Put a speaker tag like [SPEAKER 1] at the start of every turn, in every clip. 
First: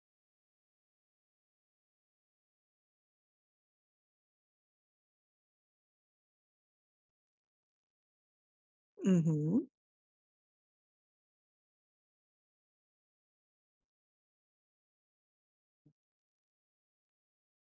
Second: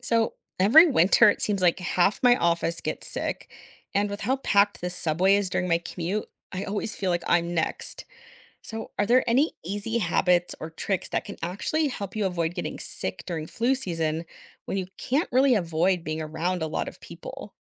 [SPEAKER 1] So every winter, it seems like half my office gets sick. And with how packed the subway is during my commute, I always feel like I'm next. So, are there any
[SPEAKER 2] hmm
[SPEAKER 1] easy habits or tricks that can actually help you avoid getting sick during flu season when you can't really avoid being around a lot of people?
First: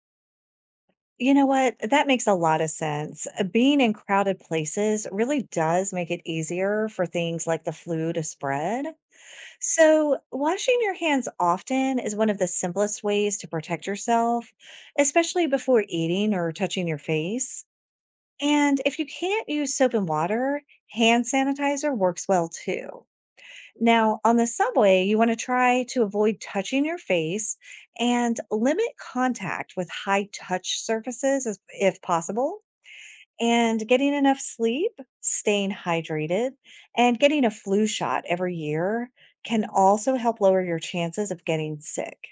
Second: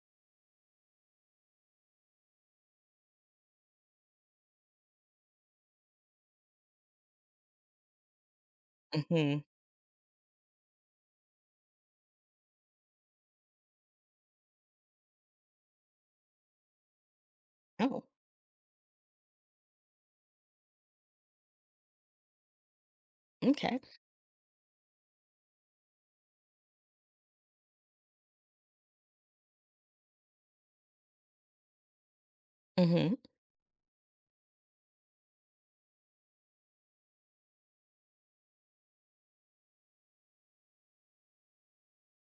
[SPEAKER 2] You know what? That makes a lot of sense. Being in crowded places really does make it easier for things like the flu to spread.
[SPEAKER 1] Hmm.
[SPEAKER 2] So, washing your hands often is one of the simplest ways to protect yourself, especially before eating or touching your face.
[SPEAKER 1] Oh,
[SPEAKER 2] And if you can't use soap and water, hand sanitizer works well too.
[SPEAKER 1] okay.
[SPEAKER 2] Now, on the subway, you want to try to avoid touching your face and limit contact with high touch surfaces as, if possible.
[SPEAKER 1] Hmm.
[SPEAKER 2] And getting enough sleep, staying hydrated, and getting a flu shot every year can also help lower your chances of getting sick.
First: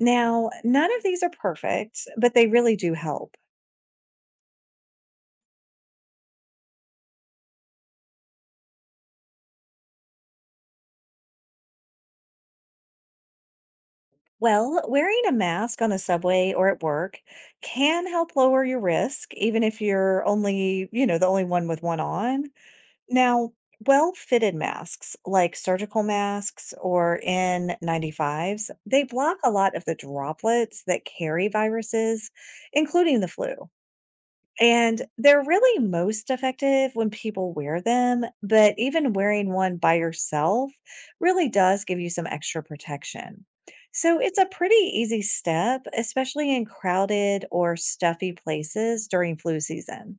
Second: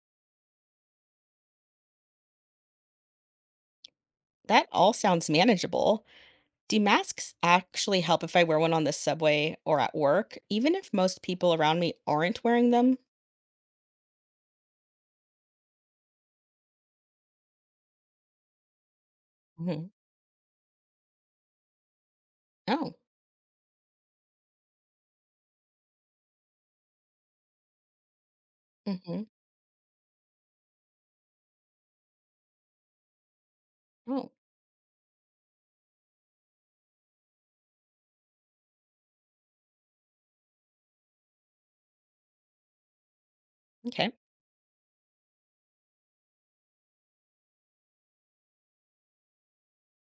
[SPEAKER 2] Now, none of these are perfect, but they really do help.
[SPEAKER 1] That all sounds manageable. Do masks actually help if I wear one on the subway or at work, even if most people around me aren't wearing them?
[SPEAKER 2] Well, wearing a mask on the subway or at work can help lower your risk, even if
[SPEAKER 1] Hmm.
[SPEAKER 2] you're only, the only one with one on.
[SPEAKER 1] Oh.
[SPEAKER 2] Now, well-fitted masks like surgical masks or N95s, they
[SPEAKER 1] Mm-hmm.
[SPEAKER 2] block a lot of the droplets that carry viruses, including the flu.
[SPEAKER 1] Oh,
[SPEAKER 2] And they're really most effective when people wear them, but even wearing one by yourself really does give you some extra protection.
[SPEAKER 1] okay.
[SPEAKER 2] So it's a pretty easy step, especially in crowded or stuffy places during flu season.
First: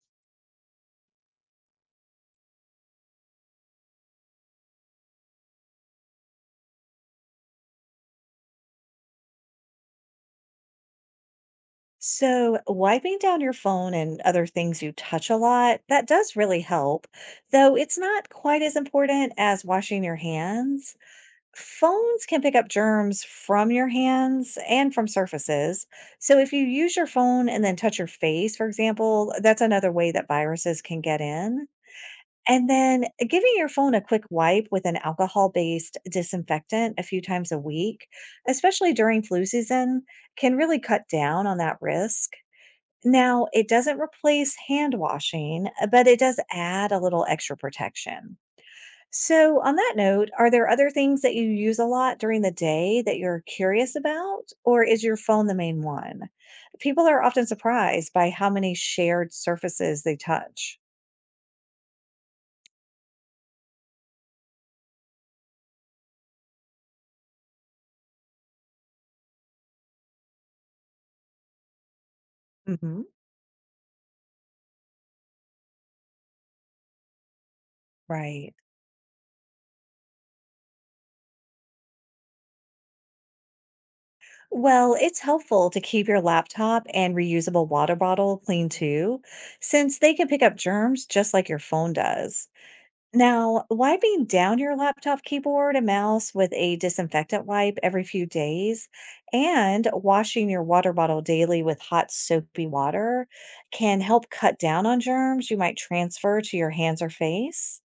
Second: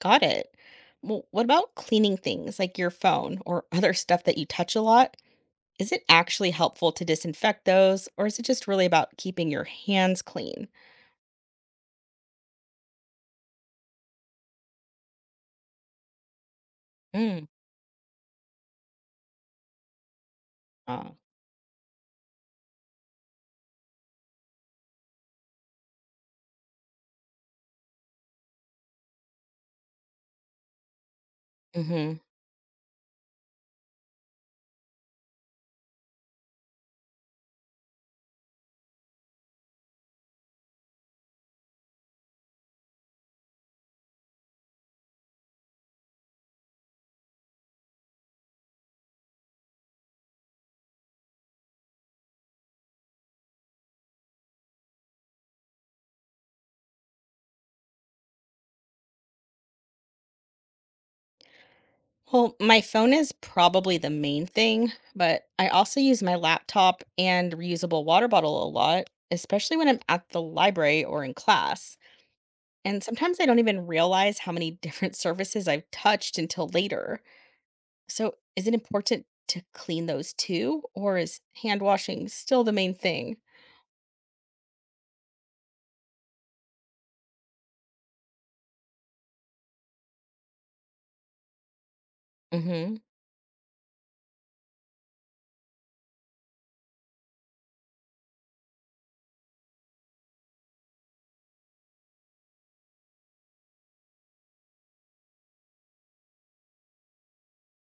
[SPEAKER 1] Got it. Well, what about cleaning things like your phone or other stuff that you touch a lot? Is it actually helpful to disinfect those, or is it just really about keeping your hands clean?
[SPEAKER 2] So wiping down your phone and other things you touch a lot, that does really help,
[SPEAKER 1] Mm.
[SPEAKER 2] though it's not quite as important as washing your hands.
[SPEAKER 1] Uh,
[SPEAKER 2] Phones can pick up germs from your hands and from surfaces. So, if you use your phone and then touch your face, for example, that's another way that viruses can get in.
[SPEAKER 1] hmm.
[SPEAKER 2] And then giving your phone a quick wipe with an alcohol based disinfectant a few times a week, especially during flu season, can really cut down on that risk. Now, it doesn't replace hand washing, but it does add a little extra protection. So, on that note, are there other things that you use a lot during the day that you're curious about, or is your phone the main one? People are often surprised by how many shared surfaces they touch.
[SPEAKER 1] Well, my phone is probably the main thing, but I also use my laptop and reusable water bottle a lot, especially when I'm at the library or in class.
[SPEAKER 2] hmm
[SPEAKER 1] And sometimes I don't even realize how many different surfaces I've touched until later. So,
[SPEAKER 2] Right.
[SPEAKER 1] is it important to clean those too, or is hand washing still the main thing?
[SPEAKER 2] Well, it's helpful to keep your laptop and reusable water bottle clean too, since they can pick up germs just like your phone does.
[SPEAKER 1] Mm hmm.
[SPEAKER 2] Now, wiping down your laptop keyboard and mouse with a disinfectant wipe every few days and washing your water bottle daily with hot soapy water can help cut down on germs you might transfer to your hands or face.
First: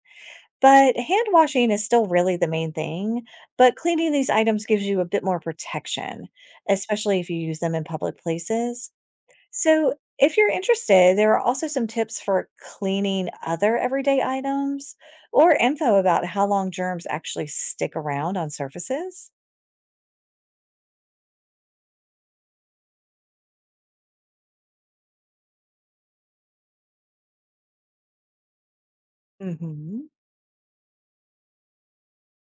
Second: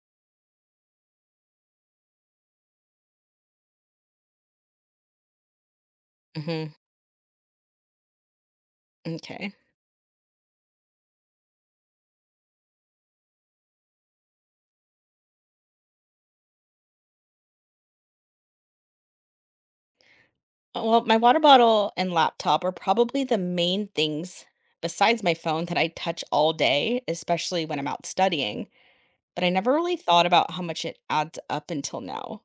[SPEAKER 2] But hand washing is still really the main thing, but cleaning these items gives you a bit more protection,
[SPEAKER 1] Mm
[SPEAKER 2] especially if you use them in public places.
[SPEAKER 1] hmm. Okay.
[SPEAKER 2] So, if you're interested, there are also some tips for cleaning other everyday items or info about how long germs actually stick around on surfaces.
[SPEAKER 1] Well, my water bottle and laptop are probably the main things besides my phone that I touch all day, especially when I'm out studying. But I never really
[SPEAKER 2] hmm
[SPEAKER 1] thought about how much it adds up until now.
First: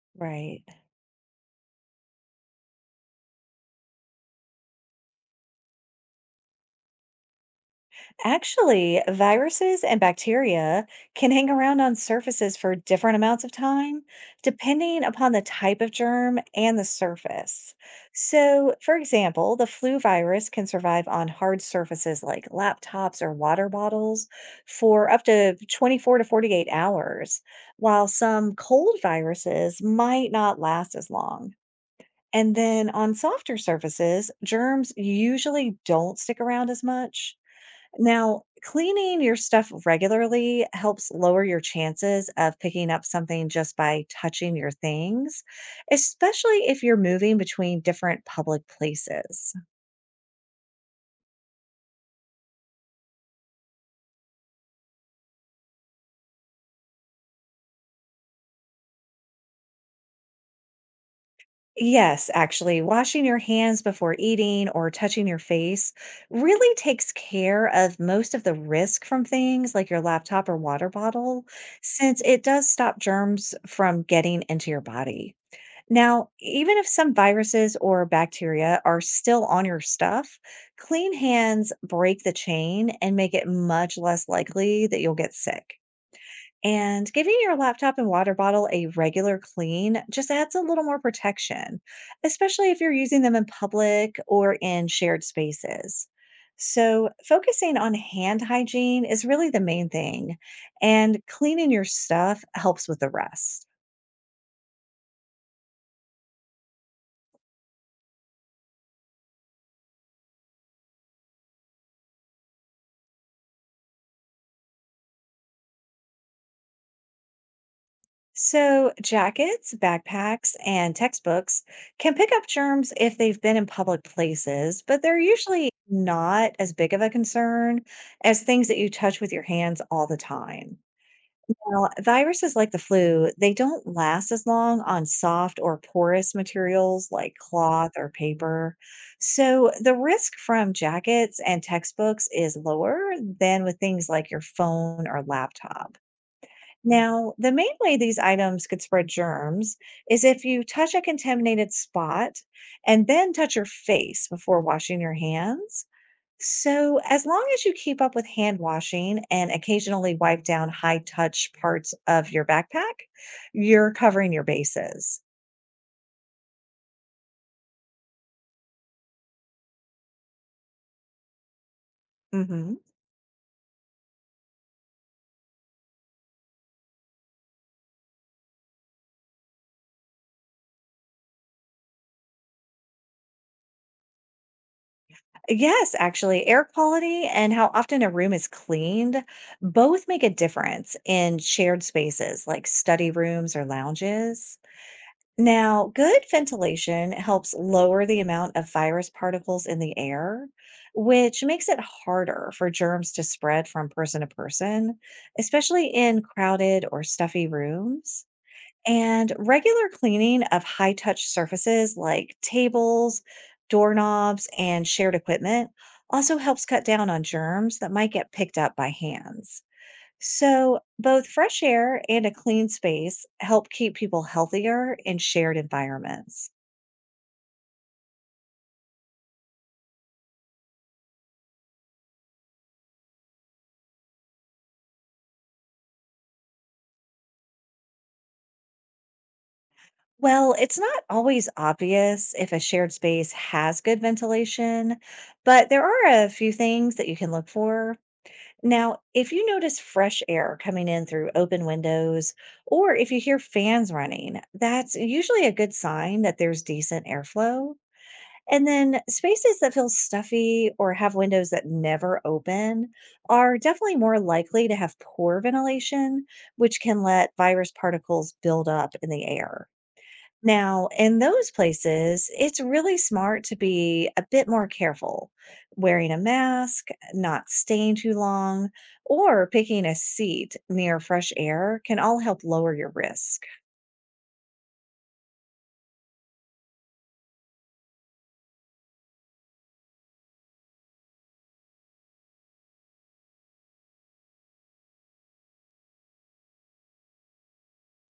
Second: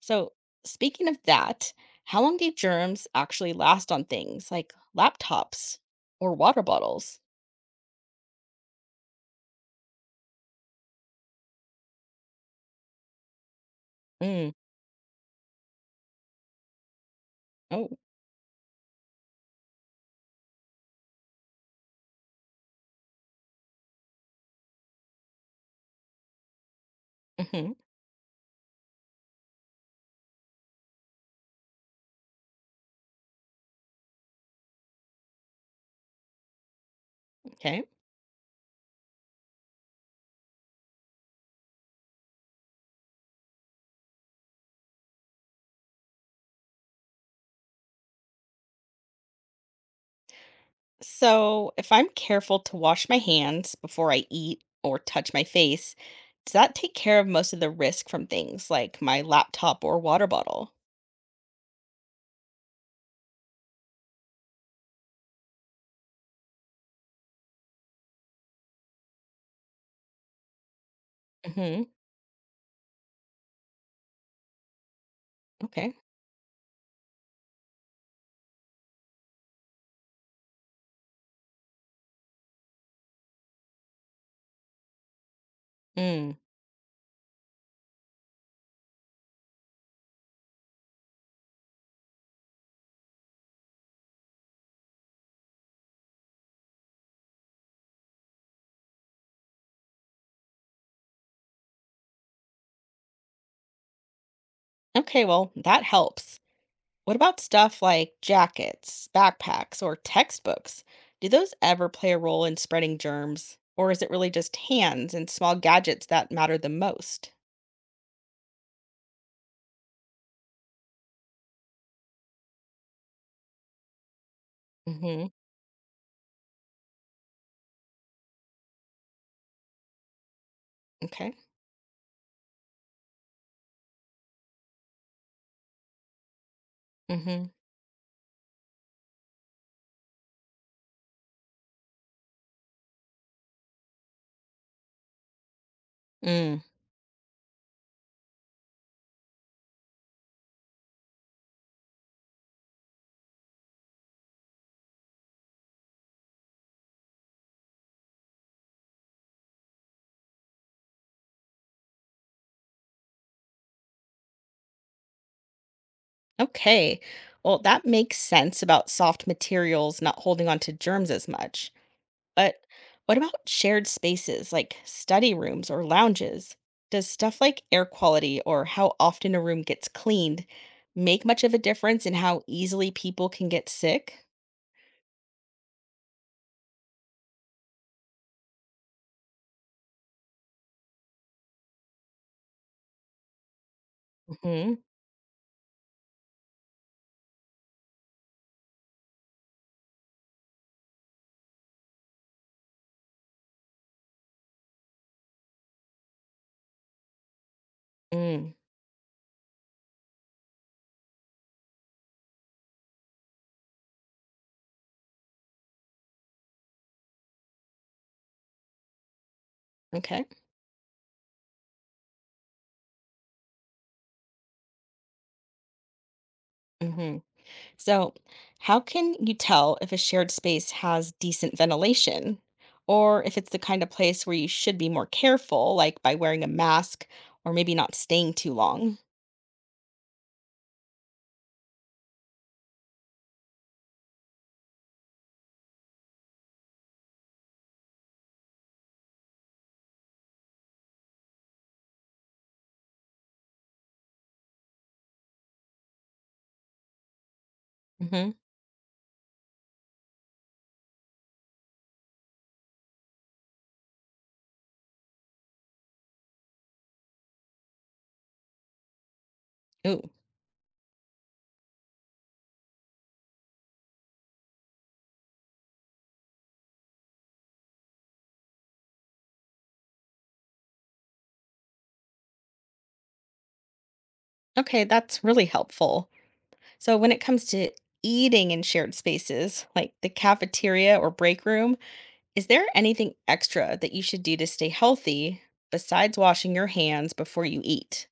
[SPEAKER 1] So,
[SPEAKER 2] Right.
[SPEAKER 1] speaking of that, how long do germs actually last on things like laptops or water bottles?
[SPEAKER 2] Actually, viruses and bacteria can hang around on surfaces for different amounts of time,
[SPEAKER 1] Mm.
[SPEAKER 2] depending upon the type of germ and the surface.
[SPEAKER 1] Oh.
[SPEAKER 2] So, for example, the flu virus can survive on hard surfaces like laptops or water bottles for up to 24 to 48 hours,
[SPEAKER 1] Hmm.
[SPEAKER 2] while some cold viruses might not last as long. And then on softer surfaces, germs usually don't stick around as much.
[SPEAKER 1] Okay.
[SPEAKER 2] Now, cleaning your stuff regularly helps lower your chances of picking up something just by touching your things, especially if you're moving between different public places.
[SPEAKER 1] So, if I'm careful to wash my hands before I eat or touch my face, does that take care of most of the risk from things like my laptop or water bottle?
[SPEAKER 2] Yes, actually, washing your hands before eating or touching your face really takes care of most of the risk from things like your laptop or water bottle,
[SPEAKER 1] Hmm.
[SPEAKER 2] since it does stop germs from getting into your body.
[SPEAKER 1] Okay.
[SPEAKER 2] Now, even if some viruses or bacteria are still on your stuff, clean hands break the chain and make it much less likely that you'll get sick.
[SPEAKER 1] Mm.
[SPEAKER 2] And giving your laptop and water bottle a regular clean just adds a little more protection, especially if you're using them in public or in shared spaces. So, focusing on hand hygiene is really the main thing, and cleaning your stuff helps with the rest.
[SPEAKER 1] Okay, well, that helps. What about stuff like jackets, backpacks, or textbooks? Do those ever play a role in spreading germs, or is it really just hands and small gadgets that matter the most?
[SPEAKER 2] So, jackets, backpacks, and textbooks can pick up germs if they've been in public places, but they're
[SPEAKER 1] Hmm.
[SPEAKER 2] usually not as big of a concern as things that you touch with your hands all the time.
[SPEAKER 1] Okay.
[SPEAKER 2] Now, viruses like the flu, they don't last as long on soft or porous materials like
[SPEAKER 1] Hmm.
[SPEAKER 2] cloth or paper. So, the risk from jackets and textbooks is lower than with things like your phone or laptop.
[SPEAKER 1] Mm.
[SPEAKER 2] Now, the main way these items could spread germs is if you touch a contaminated spot and then touch your face before washing your hands. So, as long as you keep up with hand washing and occasionally wipe down high touch parts of your backpack, you're covering your bases.
[SPEAKER 1] Okay. Well, that makes sense about soft materials not holding on to germs as much. But
[SPEAKER 2] hmm
[SPEAKER 1] what about shared spaces like study rooms or lounges? Does stuff like air quality or how often a room gets cleaned make much of a difference in how easily people can get sick?
[SPEAKER 2] Yes, actually, air quality and how often a room is cleaned both make a difference in shared spaces like study rooms or lounges.
[SPEAKER 1] Hmm.
[SPEAKER 2] Now, good ventilation helps lower the amount of virus particles in the air, which makes it harder for germs to spread from person to person, especially in crowded or stuffy rooms.
[SPEAKER 1] Mm.
[SPEAKER 2] And regular cleaning of high touch surfaces like tables, doorknobs, and shared equipment also helps cut down on germs that might get picked up by hands.
[SPEAKER 1] Okay.
[SPEAKER 2] So, both fresh air and a clean space help keep people healthier in shared environments.
[SPEAKER 1] Mm-hmm. So, how can you tell if a shared space has decent ventilation or if it's the kind of place where you should be more careful, like by wearing a mask or maybe not staying too long?
[SPEAKER 2] Well, it's not always obvious if a shared space has good ventilation, but there are a few things that you can look for. Now, if you notice fresh air coming in through open windows, or if you hear fans running, that's usually a good sign that there's decent airflow.
[SPEAKER 1] Hmm.
[SPEAKER 2] And then spaces that feel stuffy or have windows that never open are definitely more likely to have poor ventilation, which can let virus particles build up in the air.
[SPEAKER 1] Ooh,
[SPEAKER 2] Now, in those places, it's really smart to be a bit more careful, wearing a mask, not staying too long, or picking a seat near fresh air can all help lower your risk.
[SPEAKER 1] okay, that's really helpful. So, when it comes to eating in shared spaces, like the cafeteria or break room, is there anything extra that you should do to stay healthy besides washing your hands before you eat?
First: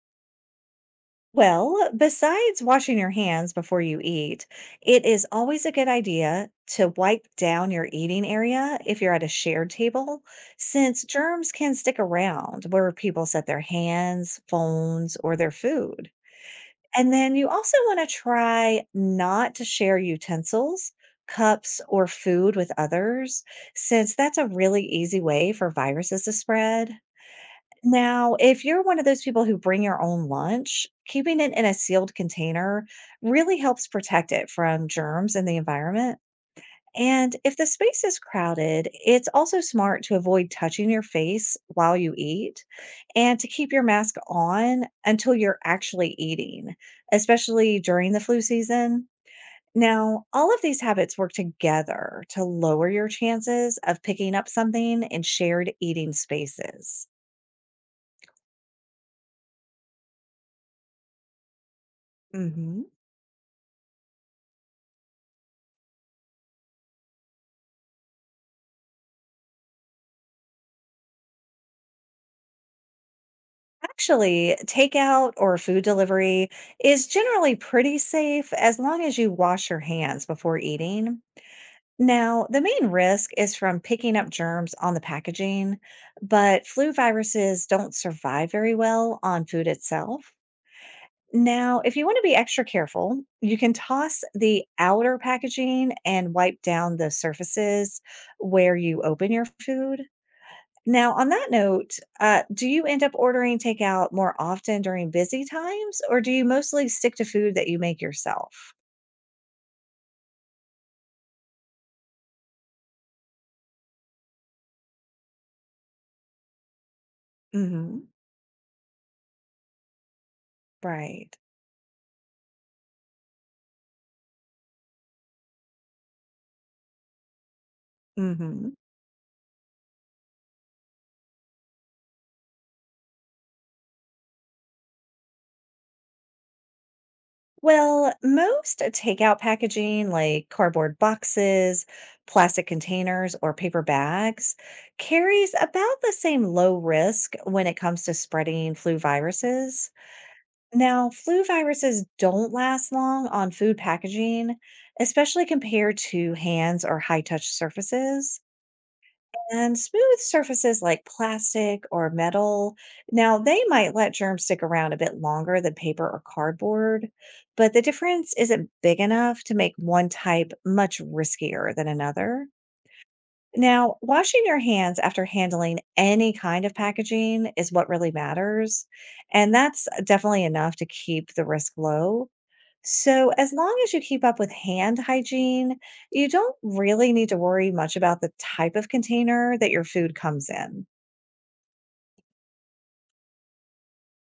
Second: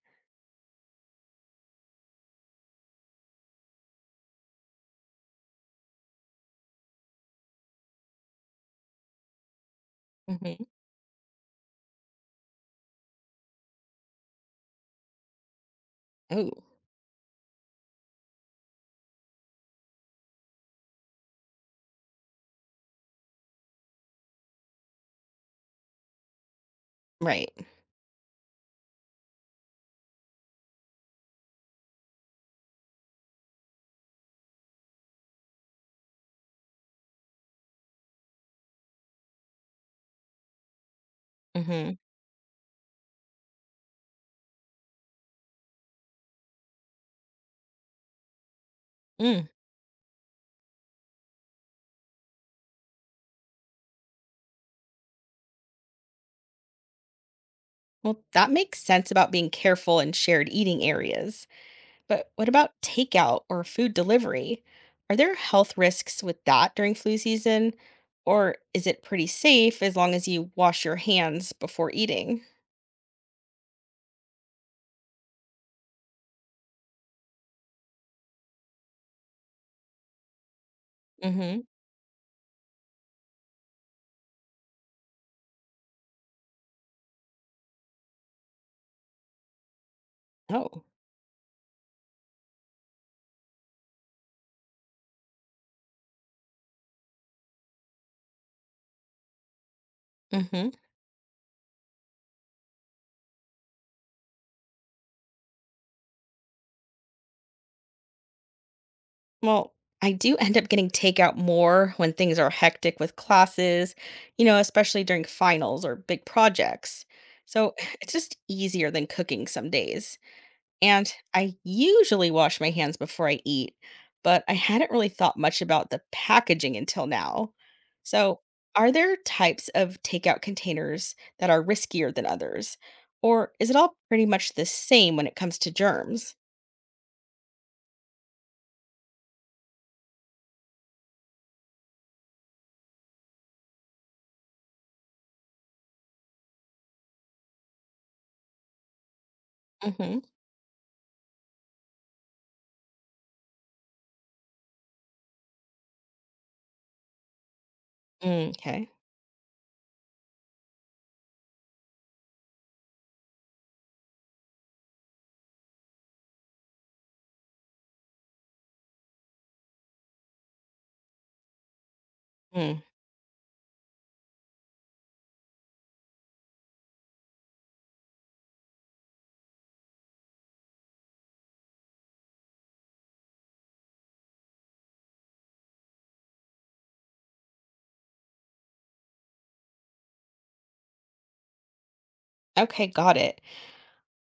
[SPEAKER 2] Well, besides washing your hands before you eat, it is always a good idea to wipe down your eating area if you're at a shared table,
[SPEAKER 1] Hmm.
[SPEAKER 2] since germs can stick around where people set their hands, phones, or their food.
[SPEAKER 1] Ooh,
[SPEAKER 2] And then you also want to try not to share utensils, cups, or food with others, since that's a really easy way for viruses to spread.
[SPEAKER 1] right.
[SPEAKER 2] Now, if you're one of those people who bring your own lunch, keeping it in a sealed container really helps protect it from germs in the environment. And if the space is crowded, it's also smart to avoid touching your face while
[SPEAKER 1] Hmm.
[SPEAKER 2] you eat and to keep your mask on until you're actually eating, especially during the flu season. Now, all of these habits work together to lower your chances of picking up something in shared eating spaces.
[SPEAKER 1] Well, that makes sense about being careful in shared eating areas. But what about
[SPEAKER 2] Mhm.
[SPEAKER 1] takeout or food delivery? Are there health risks with that during flu season? Or is it pretty safe as long as you wash your hands before eating?
[SPEAKER 2] Actually, takeout or food delivery is generally pretty safe as long as you wash your hands before eating.
[SPEAKER 1] Mm-hmm.
[SPEAKER 2] Now, the main risk is from picking up germs on the packaging, but flu viruses don't survive very well on food itself.
[SPEAKER 1] Oh.
[SPEAKER 2] Now, if you want to be extra careful, you can toss the outer packaging and wipe down the surfaces where you open your food.
[SPEAKER 1] Mm-hmm.
[SPEAKER 2] Now, on that note, do you end up ordering takeout more often during busy times, or do you mostly stick to food that you make yourself?
[SPEAKER 1] Well, I do end up getting takeout more when things are hectic with classes, especially during finals or big projects. So
[SPEAKER 2] Mhm.
[SPEAKER 1] it's just easier than cooking some days. And
[SPEAKER 2] Right.
[SPEAKER 1] I usually wash my hands before I eat, but I hadn't really thought much about the packaging until now. So,
[SPEAKER 2] Mhm.
[SPEAKER 1] are there types of takeout containers that are riskier than others? Or is it all pretty much the same when it comes to germs?
[SPEAKER 2] Well, most takeout packaging, like cardboard boxes, plastic containers, or paper bags, carries about the same low risk when it comes to spreading flu viruses.
[SPEAKER 1] Mm-hmm.
[SPEAKER 2] Now, flu viruses don't last long on food packaging, especially compared to hands or high touch surfaces.
[SPEAKER 1] Okay.
[SPEAKER 2] And smooth surfaces like plastic or metal, now they might let germs stick around a bit longer than paper or cardboard, but the difference isn't big enough to make one type much riskier than another.
[SPEAKER 1] Mm.
[SPEAKER 2] Now, washing your hands after handling any kind of packaging is what really matters. And that's definitely enough to keep the risk low. So, as long as you keep up with hand hygiene, you don't really need to worry much about the type of container that your food comes in.
[SPEAKER 1] Okay, got it.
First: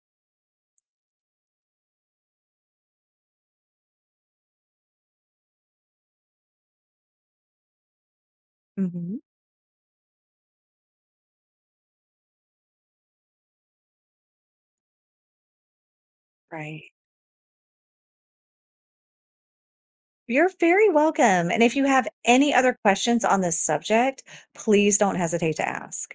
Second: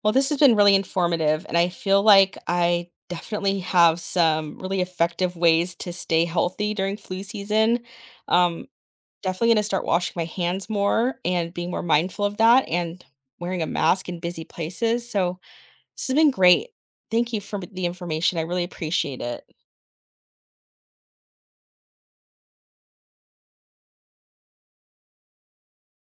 [SPEAKER 1] Well, this has been really informative, and I feel like I definitely have some really effective ways to stay healthy during flu season. Um,
[SPEAKER 2] Mhm.
[SPEAKER 1] Definitely gonna start washing my hands more and being more mindful of that and wearing a mask in busy places, so this has been great.
[SPEAKER 2] Right.
[SPEAKER 1] Thank you for the information, I really appreciate it.
[SPEAKER 2] You're very welcome, and if you have any other questions on this subject, please don't hesitate to ask.